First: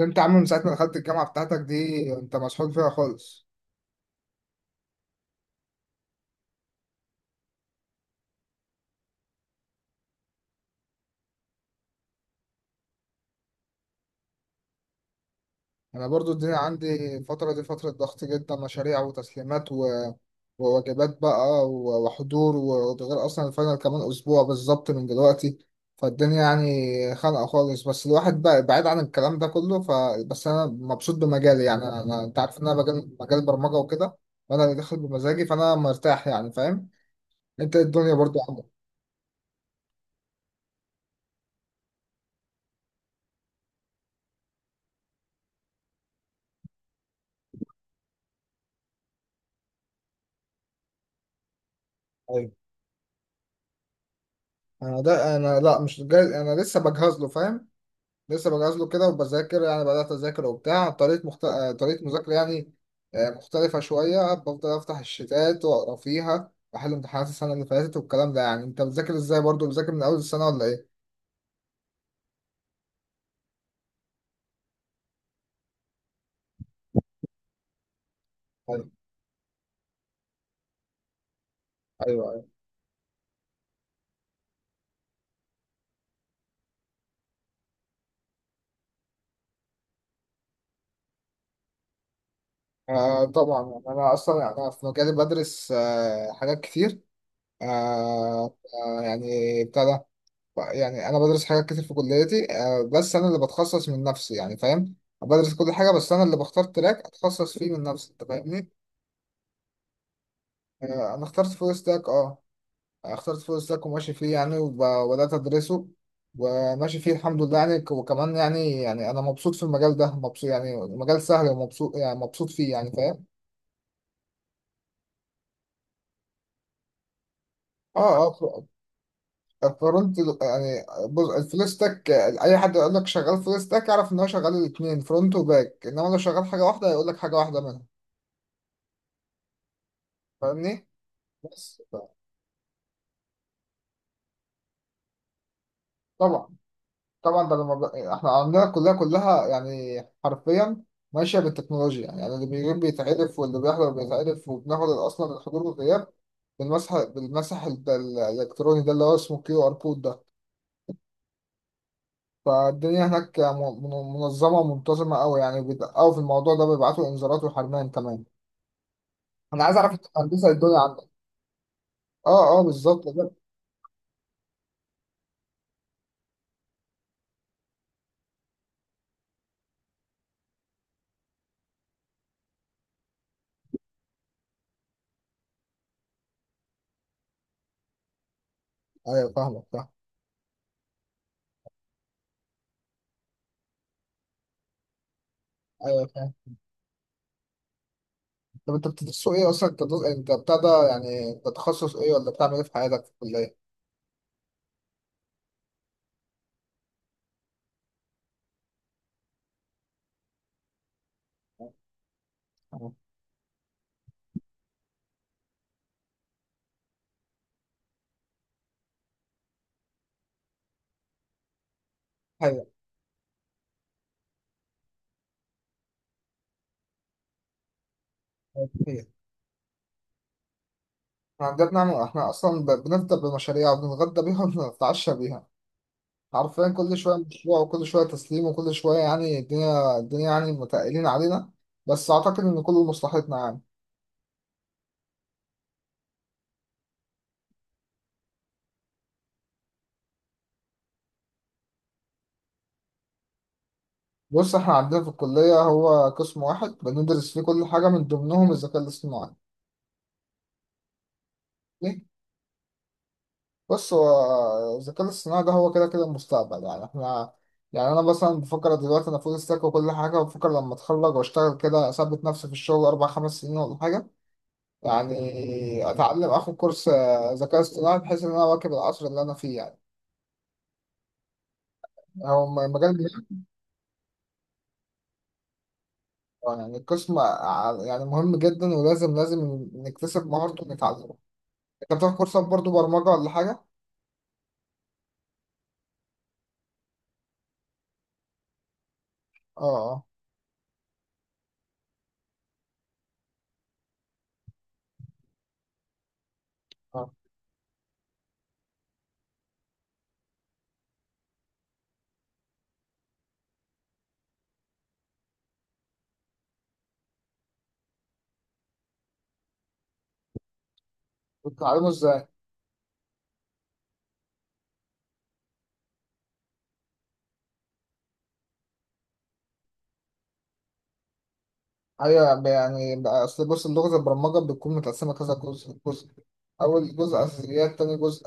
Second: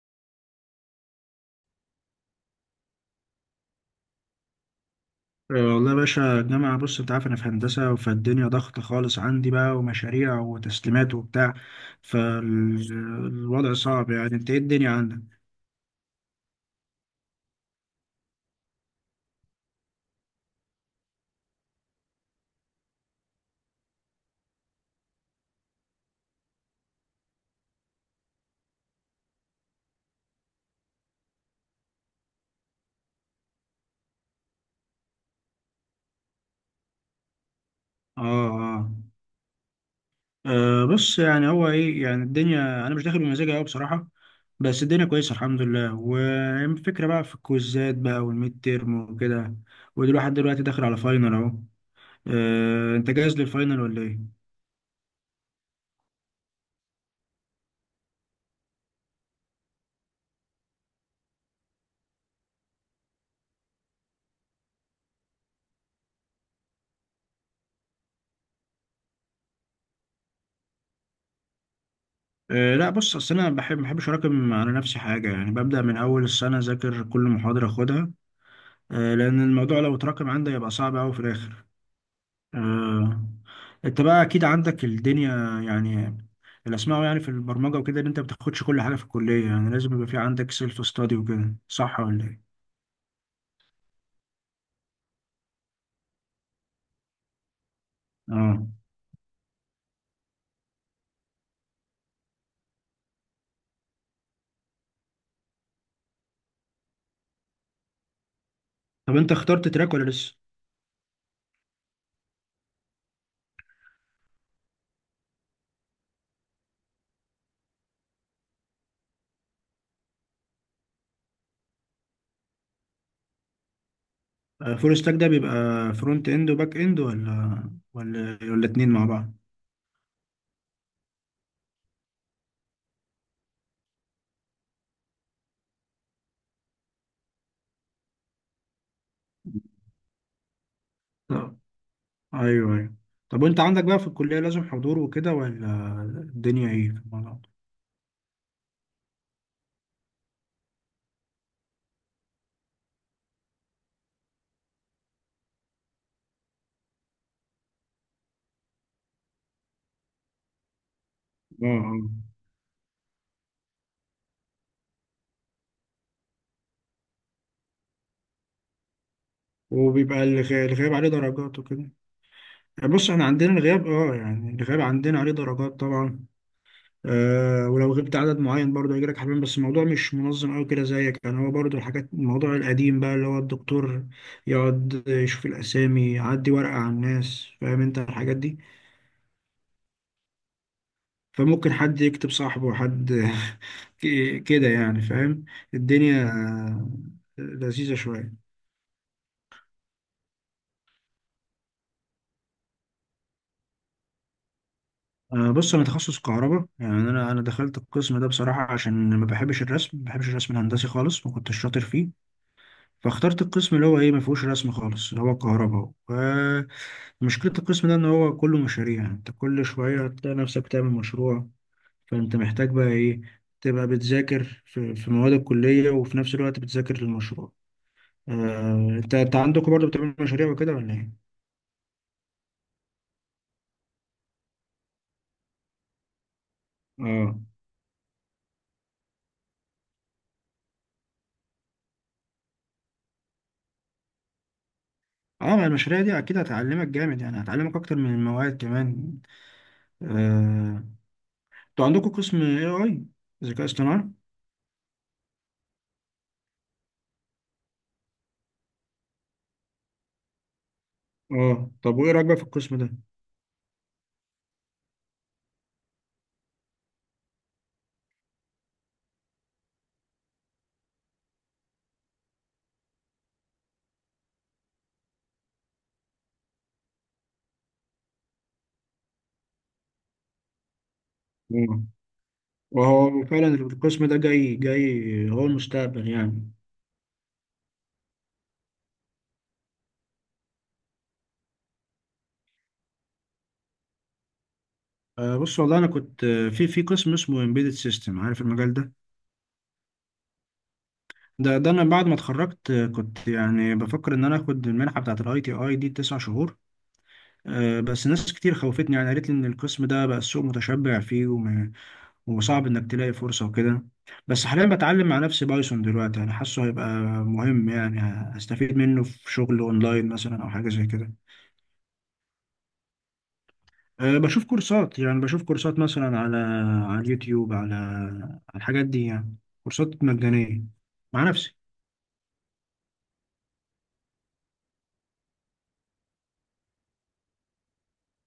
انت يا عم من ساعة ما دخلت الجامعة بتاعتك دي انت مسحول فيها خالص. والله يا باشا الجامعة، بص انت عارف انا في هندسة، فالدنيا ضغط خالص عندي بقى ومشاريع وتسليمات وبتاع. فالوضع صعب، يعني انت ايه الدنيا عندك؟ انا برضو الدنيا عندي الفترة دي فترة ضغط جدا، مشاريع وتسليمات وواجبات بقى وحضور وده غير اصلا الفاينل كمان اسبوع بالظبط من دلوقتي. فالدنيا يعني خانقة خالص، بس الواحد بقى بعيد عن الكلام ده كله بس انا مبسوط بمجالي يعني انت عارف ان انا مجال برمجة وكده، وانا اللي داخل بمزاجي فانا مرتاح يعني فاهم. انت إيه الدنيا اه برضو عندك؟ اه. بص يعني هو ايه، يعني الدنيا انا مش داخل بمزاجي قوي بصراحة، بس الدنيا كويسة الحمد لله. والفكرة بقى في الكويزات بقى والميد تيرم وكده، ودلوقتي لحد دلوقتي داخل على فاينل اهو. ايوه. انت جاهز للفاينل ولا ايه؟ انا لا مش جاي، انا لسه بجهز له فاهم. لسه بجهز له كده وبذاكر، يعني بدأت أذاكر وبتاع طريقة مخت... آه، طريقة مذاكرة يعني مختلفة شوية. بفضل أفتح الشتات وأقرأ فيها وأحل امتحانات السنة اللي فاتت والكلام ده. يعني أنت بتذاكر إزاي، برضو بتذاكر من أول السنة ولا إيه؟ أه لا بص، اصل انا بحب ما بحبش اراكم على نفسي حاجه، يعني ببدا من اول السنه اذاكر كل محاضره اخدها. أيوه، أه لان الموضوع لو اتراكم عندي يبقى صعب قوي في الاخر. أيوه، أيوه. أه. انت بقى اكيد عندك الدنيا يعني، اللي اسمعه يعني في البرمجه وكده ان انت ما بتاخدش كل حاجه في الكليه، يعني لازم يبقى في عندك سيلف ستادي وكده، صح ولا ايه؟ آه طبعا، يعني أنا أصلا يعني أنا في مجالي بدرس حاجات كتير. آه، اه، آه، يعني بتاع ده. يعني أنا بدرس حاجات كتير في كليتي، بس أنا اللي بتخصص من نفسي يعني فاهم؟ بدرس كل حاجة بس أنا اللي بختار تراك أتخصص فيه من نفسي، أنت فاهمني؟ طب انت اخترت تراك ولا لسه؟ آه، انا اخترت فول ستاك، اه. اخترت فول ستاك وماشي فيه يعني، وبدات ادرسه وماشي فيه الحمد لله يعني. وكمان يعني انا مبسوط في المجال ده، مبسوط، يعني مجال سهل ومبسوط، يعني مبسوط فيه يعني فاهم. أه، فول ستاك ده بيبقى فرونت اند وباك اند، ولا اه، اه، ولا ولا اتنين مع فرونت يعني. بص الفول ستاك اي حد يقول لك شغال فول ستاك اعرف ان هو شغال الاثنين فرونت وباك، انما لو شغال حاجه واحده هيقول لك حاجه واحده منهم فاهمني. بعض؟ بس ايوه ايوه. طب وانت عندك بقى في الكلية لازم حضور وكده ولا؟ طبعا، الدنيا ايه في الموضوع طبعا. ده؟ احنا عندنا كلها يعني حرفيا ماشيه بالتكنولوجيا، يعني اللي بيغيب بيتعرف واللي بيحضر بيتعرف، وبناخد اصلا الحضور والغياب بالمسح الالكتروني ده اللي هو اسمه QR code ده. اه اه. فالدنيا هناك منظمه ومنتظمه قوي، يعني بيدققوا في الموضوع ده، بيبعتوا انذارات وحرمان كمان. انا عايز اعرف انت وبيبقى هندسه الدنيا الغياب عندك. عليه درجات وكده؟ اه اه يعني بالظبط بص احنا ده. عندنا الغياب، اه يعني الغياب عندنا عليه درجات طبعا. آه، ولو غبت عدد معين برضه هيجيلك لك حبيبين، بس الموضوع مش منظم قوي كده زيك، يعني هو برضه الحاجات الموضوع القديم بقى اللي هو الدكتور يقعد يشوف الاسامي، يعدي ورقة على الناس، فاهم انت الحاجات دي؟ ايوه فاهمك فاهم. فممكن حد يكتب صاحبه حد كده يعني، فاهم؟ ايوه الدنيا فاهم. لذيذة شوية. طب انت بتدرسوا ايه اصلا، انت انت بتاع ده يعني انت تخصص ايه ولا بتعمل ايه في حياتك في الكليه؟ بص انا تخصص كهرباء، يعني انا دخلت القسم ده بصراحة عشان ما بحبش الرسم، ما بحبش الرسم الهندسي خالص، ما كنتش شاطر فيه. فاخترت القسم اللي هو ايه، ما فيهوش رسم خالص اللي هو كهرباء. مشكلة القسم ده ان هو كله مشاريع، يعني انت كل شوية هتلاقي نفسك تعمل مشروع. فانت هي. محتاج بقى ايه، تبقى بتذاكر في مواد الكلية وفي نفس الوقت بتذاكر للمشروع. هي. انت عندكم برضه بتعملوا مشاريع وكده ولا ايه؟ احنا عندنا بنعمل، احنا اصلا بنفطر بمشاريع وبنتغدى بيها وبنتعشى بيها، حرفيا كل شويه اه مشروع وكل شويه تسليم وكل شويه، يعني الدنيا يعني متقلين علينا. بس اعتقد ان كله مصلحتنا يعني. اه، ما المشاريع دي اكيد هتعلمك جامد، يعني هتعلمك اكتر من المواد كمان. آه، انتوا عندكم قسم اي اي، ذكاء اصطناعي. بص احنا عندنا في الكليه هو قسم واحد بندرس فيه كل حاجه، من ضمنهم الذكاء الاصطناعي. اه، طب ليه؟ وايه رايك بقى في القسم ده؟ بص هو الذكاء الاصطناعي ده هو كده كده المستقبل، يعني احنا، يعني انا مثلا بفكر دلوقتي انا فول ستاك وكل حاجه، وبفكر لما اتخرج واشتغل كده، اثبت نفسي في الشغل 4 5 سنين ولا حاجه، يعني اتعلم اخد كورس ذكاء اصطناعي بحيث ان انا اواكب العصر اللي انا فيه يعني. آه. هو مجال وهو مهم. فعلا القسم ده جاي هو المستقبل يعني. آه، يعني القسم يعني مهم جدا، ولازم نكتسب مهارته ونتعلمه. انت بتاخد كورسات برضو برمجة ولا حاجة؟ بص والله انا كنت، في قسم اسمه embedded system، عارف المجال ده؟ اه، اه، ده انا بعد ما اتخرجت، كنت يعني بفكر ان انا اخد المنحه بتاعه الاي تي اي دي 9 شهور. اه. بس ناس كتير خوفتني، يعني قالت لي ان القسم ده بقى السوق متشبع فيه، وصعب انك تلاقي فرصة وكده. بس حاليا بتعلم مع نفسي بايثون دلوقتي، يعني حاسه هيبقى مهم يعني، هستفيد منه في شغل اونلاين مثلا او حاجة زي كده. بتتعلمه ازاي؟ أه، بشوف كورسات، يعني بشوف كورسات مثلا على اليوتيوب، على الحاجات دي يعني، كورسات مجانية مع نفسي. ايوه، اصل بص اللغه البرمجه بتكون متقسمه كذا جزء. جزء اول جزء اساسيات، تاني جزء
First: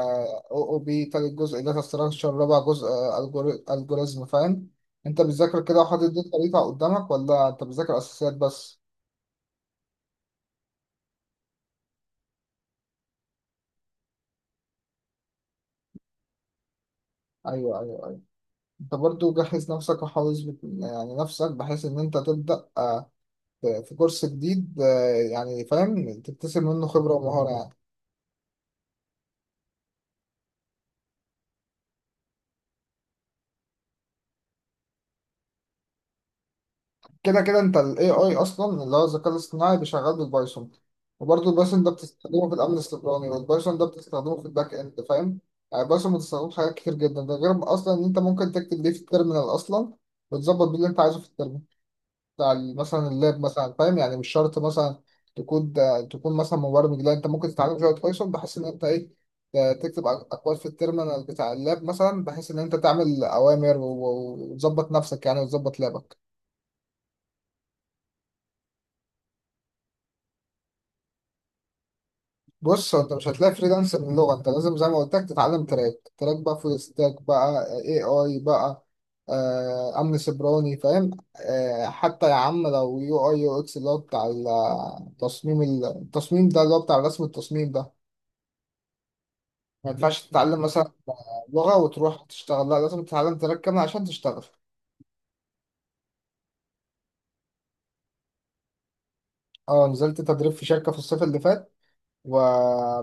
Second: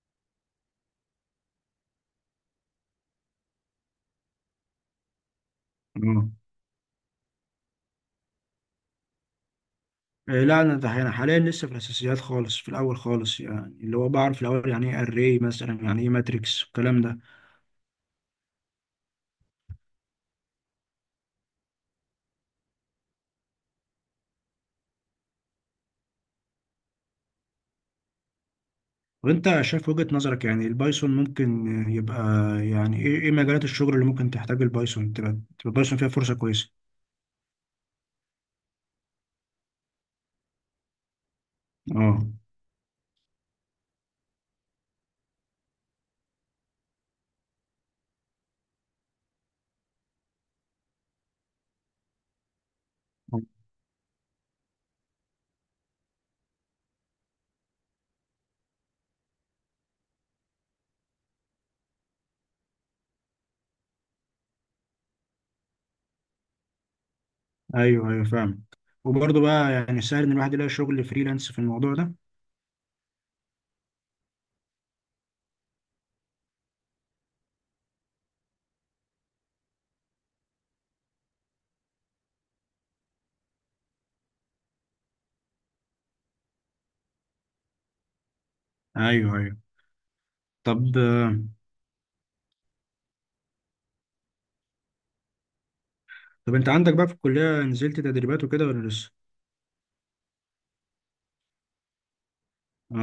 OOP، تالت جزء داتا ستراكشر، رابع جزء الجوريزم فاهم. انت بتذاكر كده وحاطط دي اه. الطريقه قدامك، ولا انت بتذاكر اساسيات بس؟ لا انا ده انا حاليا لسه في الاساسيات خالص، في الاول خالص، يعني اللي هو بعرف الاول يعني ايه اري مثلا، يعني ايه ماتريكس والكلام ده. ايوه، ايوه، ايوه. انت برضو جهز نفسك وحافظ يعني نفسك بحيث ان انت تبدا في في كورس جديد يعني فاهم، تكتسب منه خبره ومهاره يعني. وانت شايف وجهة نظرك يعني البايثون ممكن يبقى، يعني ايه ايه مجالات الشغل اللي ممكن تحتاج البايثون، تبقى البايثون فيها فرصة كويسة؟ كده كده انت ال AI اصلا اللي هو الذكاء الاصطناعي بيشغل بالبايثون، وبرضه البايثون ده اه، بتستخدمه في الامن السيبراني، والبايثون ده بتستخدمه في الباك اند فاهم. يعني البايثون بتستخدمه في حاجات كتير جدا، ده غير اصلا ان انت ممكن تكتب بيه في التيرمينال اصلا، وتظبط بيه اللي انت عايزه في التيرمينال بتاع مثلا اللاب مثلا فاهم. يعني مش شرط مثلا تكون، تكون مثلا مبرمج، لا انت ممكن تتعلم شويه بايثون بحيث ان انت ايه، تكتب اكواد في التيرمينال بتاع اللاب مثلا، بحيث ان انت تعمل اوامر وتظبط نفسك يعني وتظبط لابك. ايوه ايوه فاهم. وبرضه بقى يعني سهل ان الواحد يلاقي شغل فريلانس في الموضوع ده؟ بص هو انت مش هتلاقي فريلانس باللغه، انت لازم زي ما قلت لك تتعلم تراك، تراك بقى فول ستاك، بقى اي اي، بقى امن سيبراني فاهم. آه، حتى يا عم لو UI UX اللي هو بتاع التصميم، التصميم ده اللي هو بتاع رسم التصميم ده، ايوه ايوه. ما ينفعش تتعلم مثلا طب لغه وتروح تشتغل، لا لازم تتعلم تراك كامل عشان تشتغل. طب انت عندك بقى في الكلية نزلت تدريبات وكده ولا لسه؟ اه نزلت تدريب في شركه في الصيف اللي فات و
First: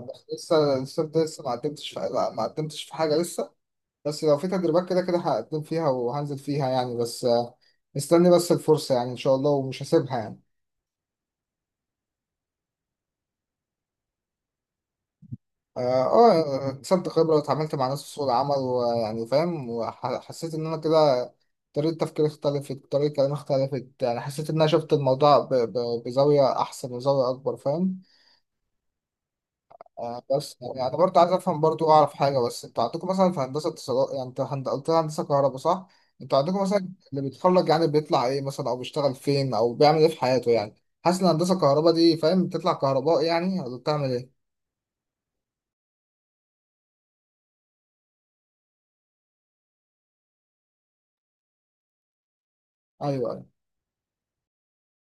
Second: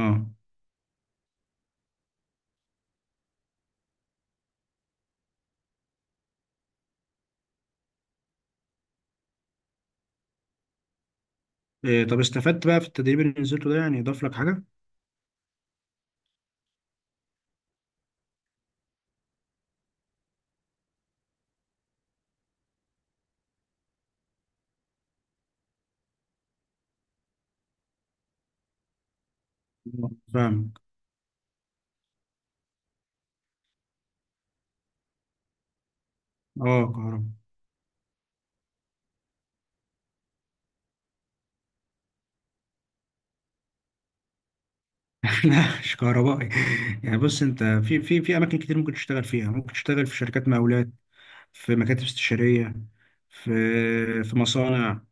بس لسه لسه لسه ما قدمتش في... لا، ما قدمتش في حاجه لسه، بس لو في تدريبات كده كده هقدم فيها وهنزل فيها يعني، بس مستني بس الفرصة يعني إن شاء الله ومش هسيبها يعني. إيه، طب استفدت بقى في التدريب اللي نزلته ده، يعني اضاف لك حاجة؟ آه، اكتسبت خبرة واتعاملت مع ناس في سوق العمل، ويعني فاهم، وحسيت إن أنا كده طريقة تفكيري اختلفت، طريقة كلامي اختلفت، يعني حسيت إن أنا شفت الموضوع بزاوية أحسن وزاوية أكبر فاهم. آه. آه بس فاهمك. يعني برضه عايز افهم، برضه اعرف حاجه، بس انتوا عندكم مثلا في هندسه اتصالات يعني، انت قلت لي هندسه كهرباء صح؟ انتوا عندكم مثلا اه، اللي كهرباء. بيتخرج يعني بيطلع ايه مثلا، او بيشتغل فين، او بيعمل ايه في حياته يعني؟ حاسس ان هندسه كهرباء دي فاهم بتطلع كهرباء يعني، ولا بتعمل ايه؟ لا مش كهربائي، يعني بص انت في في اماكن كتير ممكن تشتغل فيها، ممكن تشتغل في شركات مقاولات، في مكاتب استشارية، ايوه، ايوه. في مصانع.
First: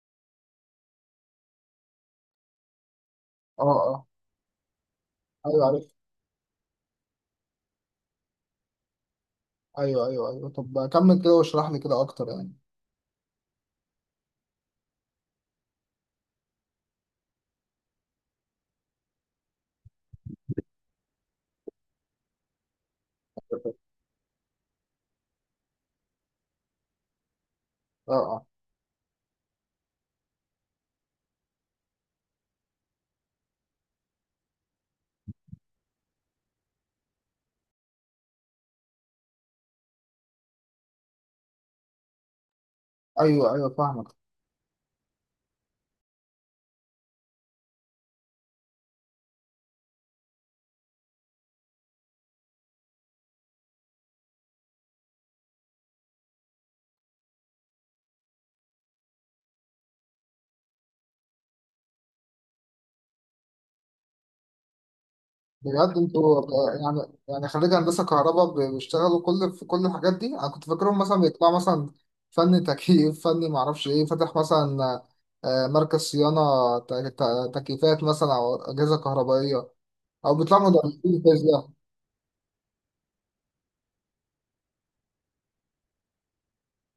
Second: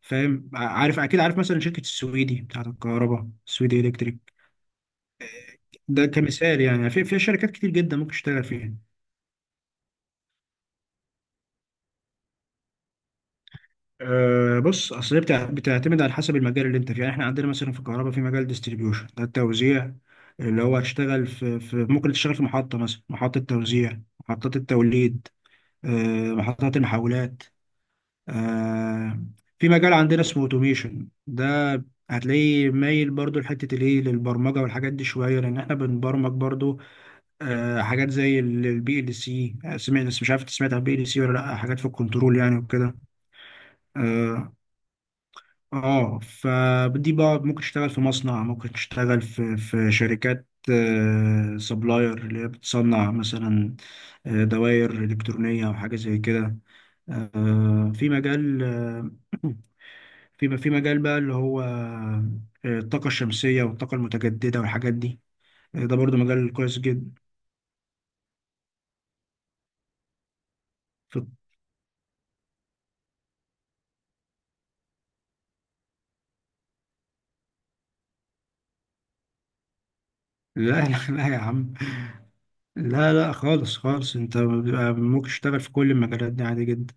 فاهم؟ عارف أكيد، عارف مثلا شركة السويدي بتاعت الكهرباء، اه، السويدي اه. إلكتريك، ايوه عارف. ده كمثال يعني، في شركات كتير جدا ممكن تشتغل فيها. ايوه، ايوه، ايوه. طب كمل كده واشرح لي كده اكتر يعني. أه بص أصل هي بتعتمد على حسب المجال اللي أنت فيه، يعني إحنا عندنا مثلا في الكهرباء في مجال ديستريبيوشن ده التوزيع، اللي هو هتشتغل في, في ممكن تشتغل في محطة مثلا، محطة توزيع، محطات التوليد، أه محطات المحولات. اه، اه. آه، في مجال عندنا اسمه اوتوميشن ده، هتلاقيه مايل برضو لحتة الايه للبرمجة والحاجات دي شوية، لأن احنا بنبرمج برضو. آه، حاجات زي البي ال سي، سمعت مش عارف انت سمعت عن البي ال سي ولا لأ؟ حاجات في الكنترول يعني وكده. ايوه، ايوه، فاهمك. اه. فدي بقى ممكن تشتغل في مصنع، ممكن تشتغل في شركات آه سبلاير، اللي هي بتصنع مثلا دوائر إلكترونية أو حاجة زي كده. آه في مجال آه، في مجال بقى اللي هو، الطاقة الشمسية والطاقة المتجددة والحاجات دي، ده بجد برضو انتوا مجال كويس جدا. يعني، يعني خريج هندسة كهرباء بيشتغلوا كل في كل الحاجات دي، انا كنت فاكرهم مثلا في الط- بيطلعوا مثلا فني تكييف، فني معرفش ايه، فاتح مثلا مركز صيانة تكييفات مثلا او اجهزة كهربائية، او لا بيطلعوا لا مدرسين لا يا فيزياء. عم، لا لا خالص خالص، انت بيبقى ممكن تشتغل في كل المجالات دي عادي جدا.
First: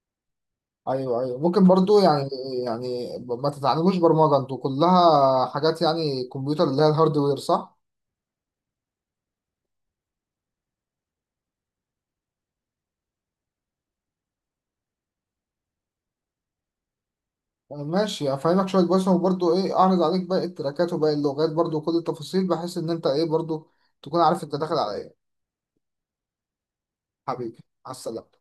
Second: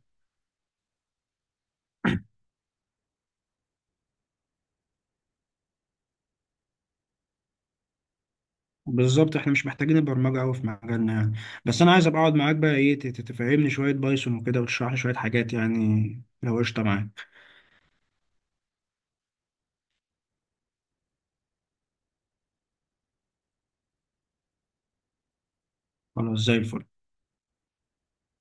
ايوه، ايوه، ممكن برضو يعني. يعني ما تتعلموش برمجة؟ انتوا كلها حاجات يعني كمبيوتر اللي هي الهاردوير صح؟ بالظبط، احنا مش محتاجين البرمجة قوي في مجالنا يعني. بس انا عايز ابقى اقعد معاك بقى ايه، تفهمني شوية بايثون وكده، وتشرح لي شوية حاجات يعني لو قشطة معاك. آه، ماشي افهمك شويه بس، وبرضه ايه اعرض عليك باقي التراكات وباقي اللغات برضه وكل التفاصيل، بحيث ان انت ايه برضه تكون عارف انت داخل على ايه. خلاص زي الفل. حبيبي على السلامه.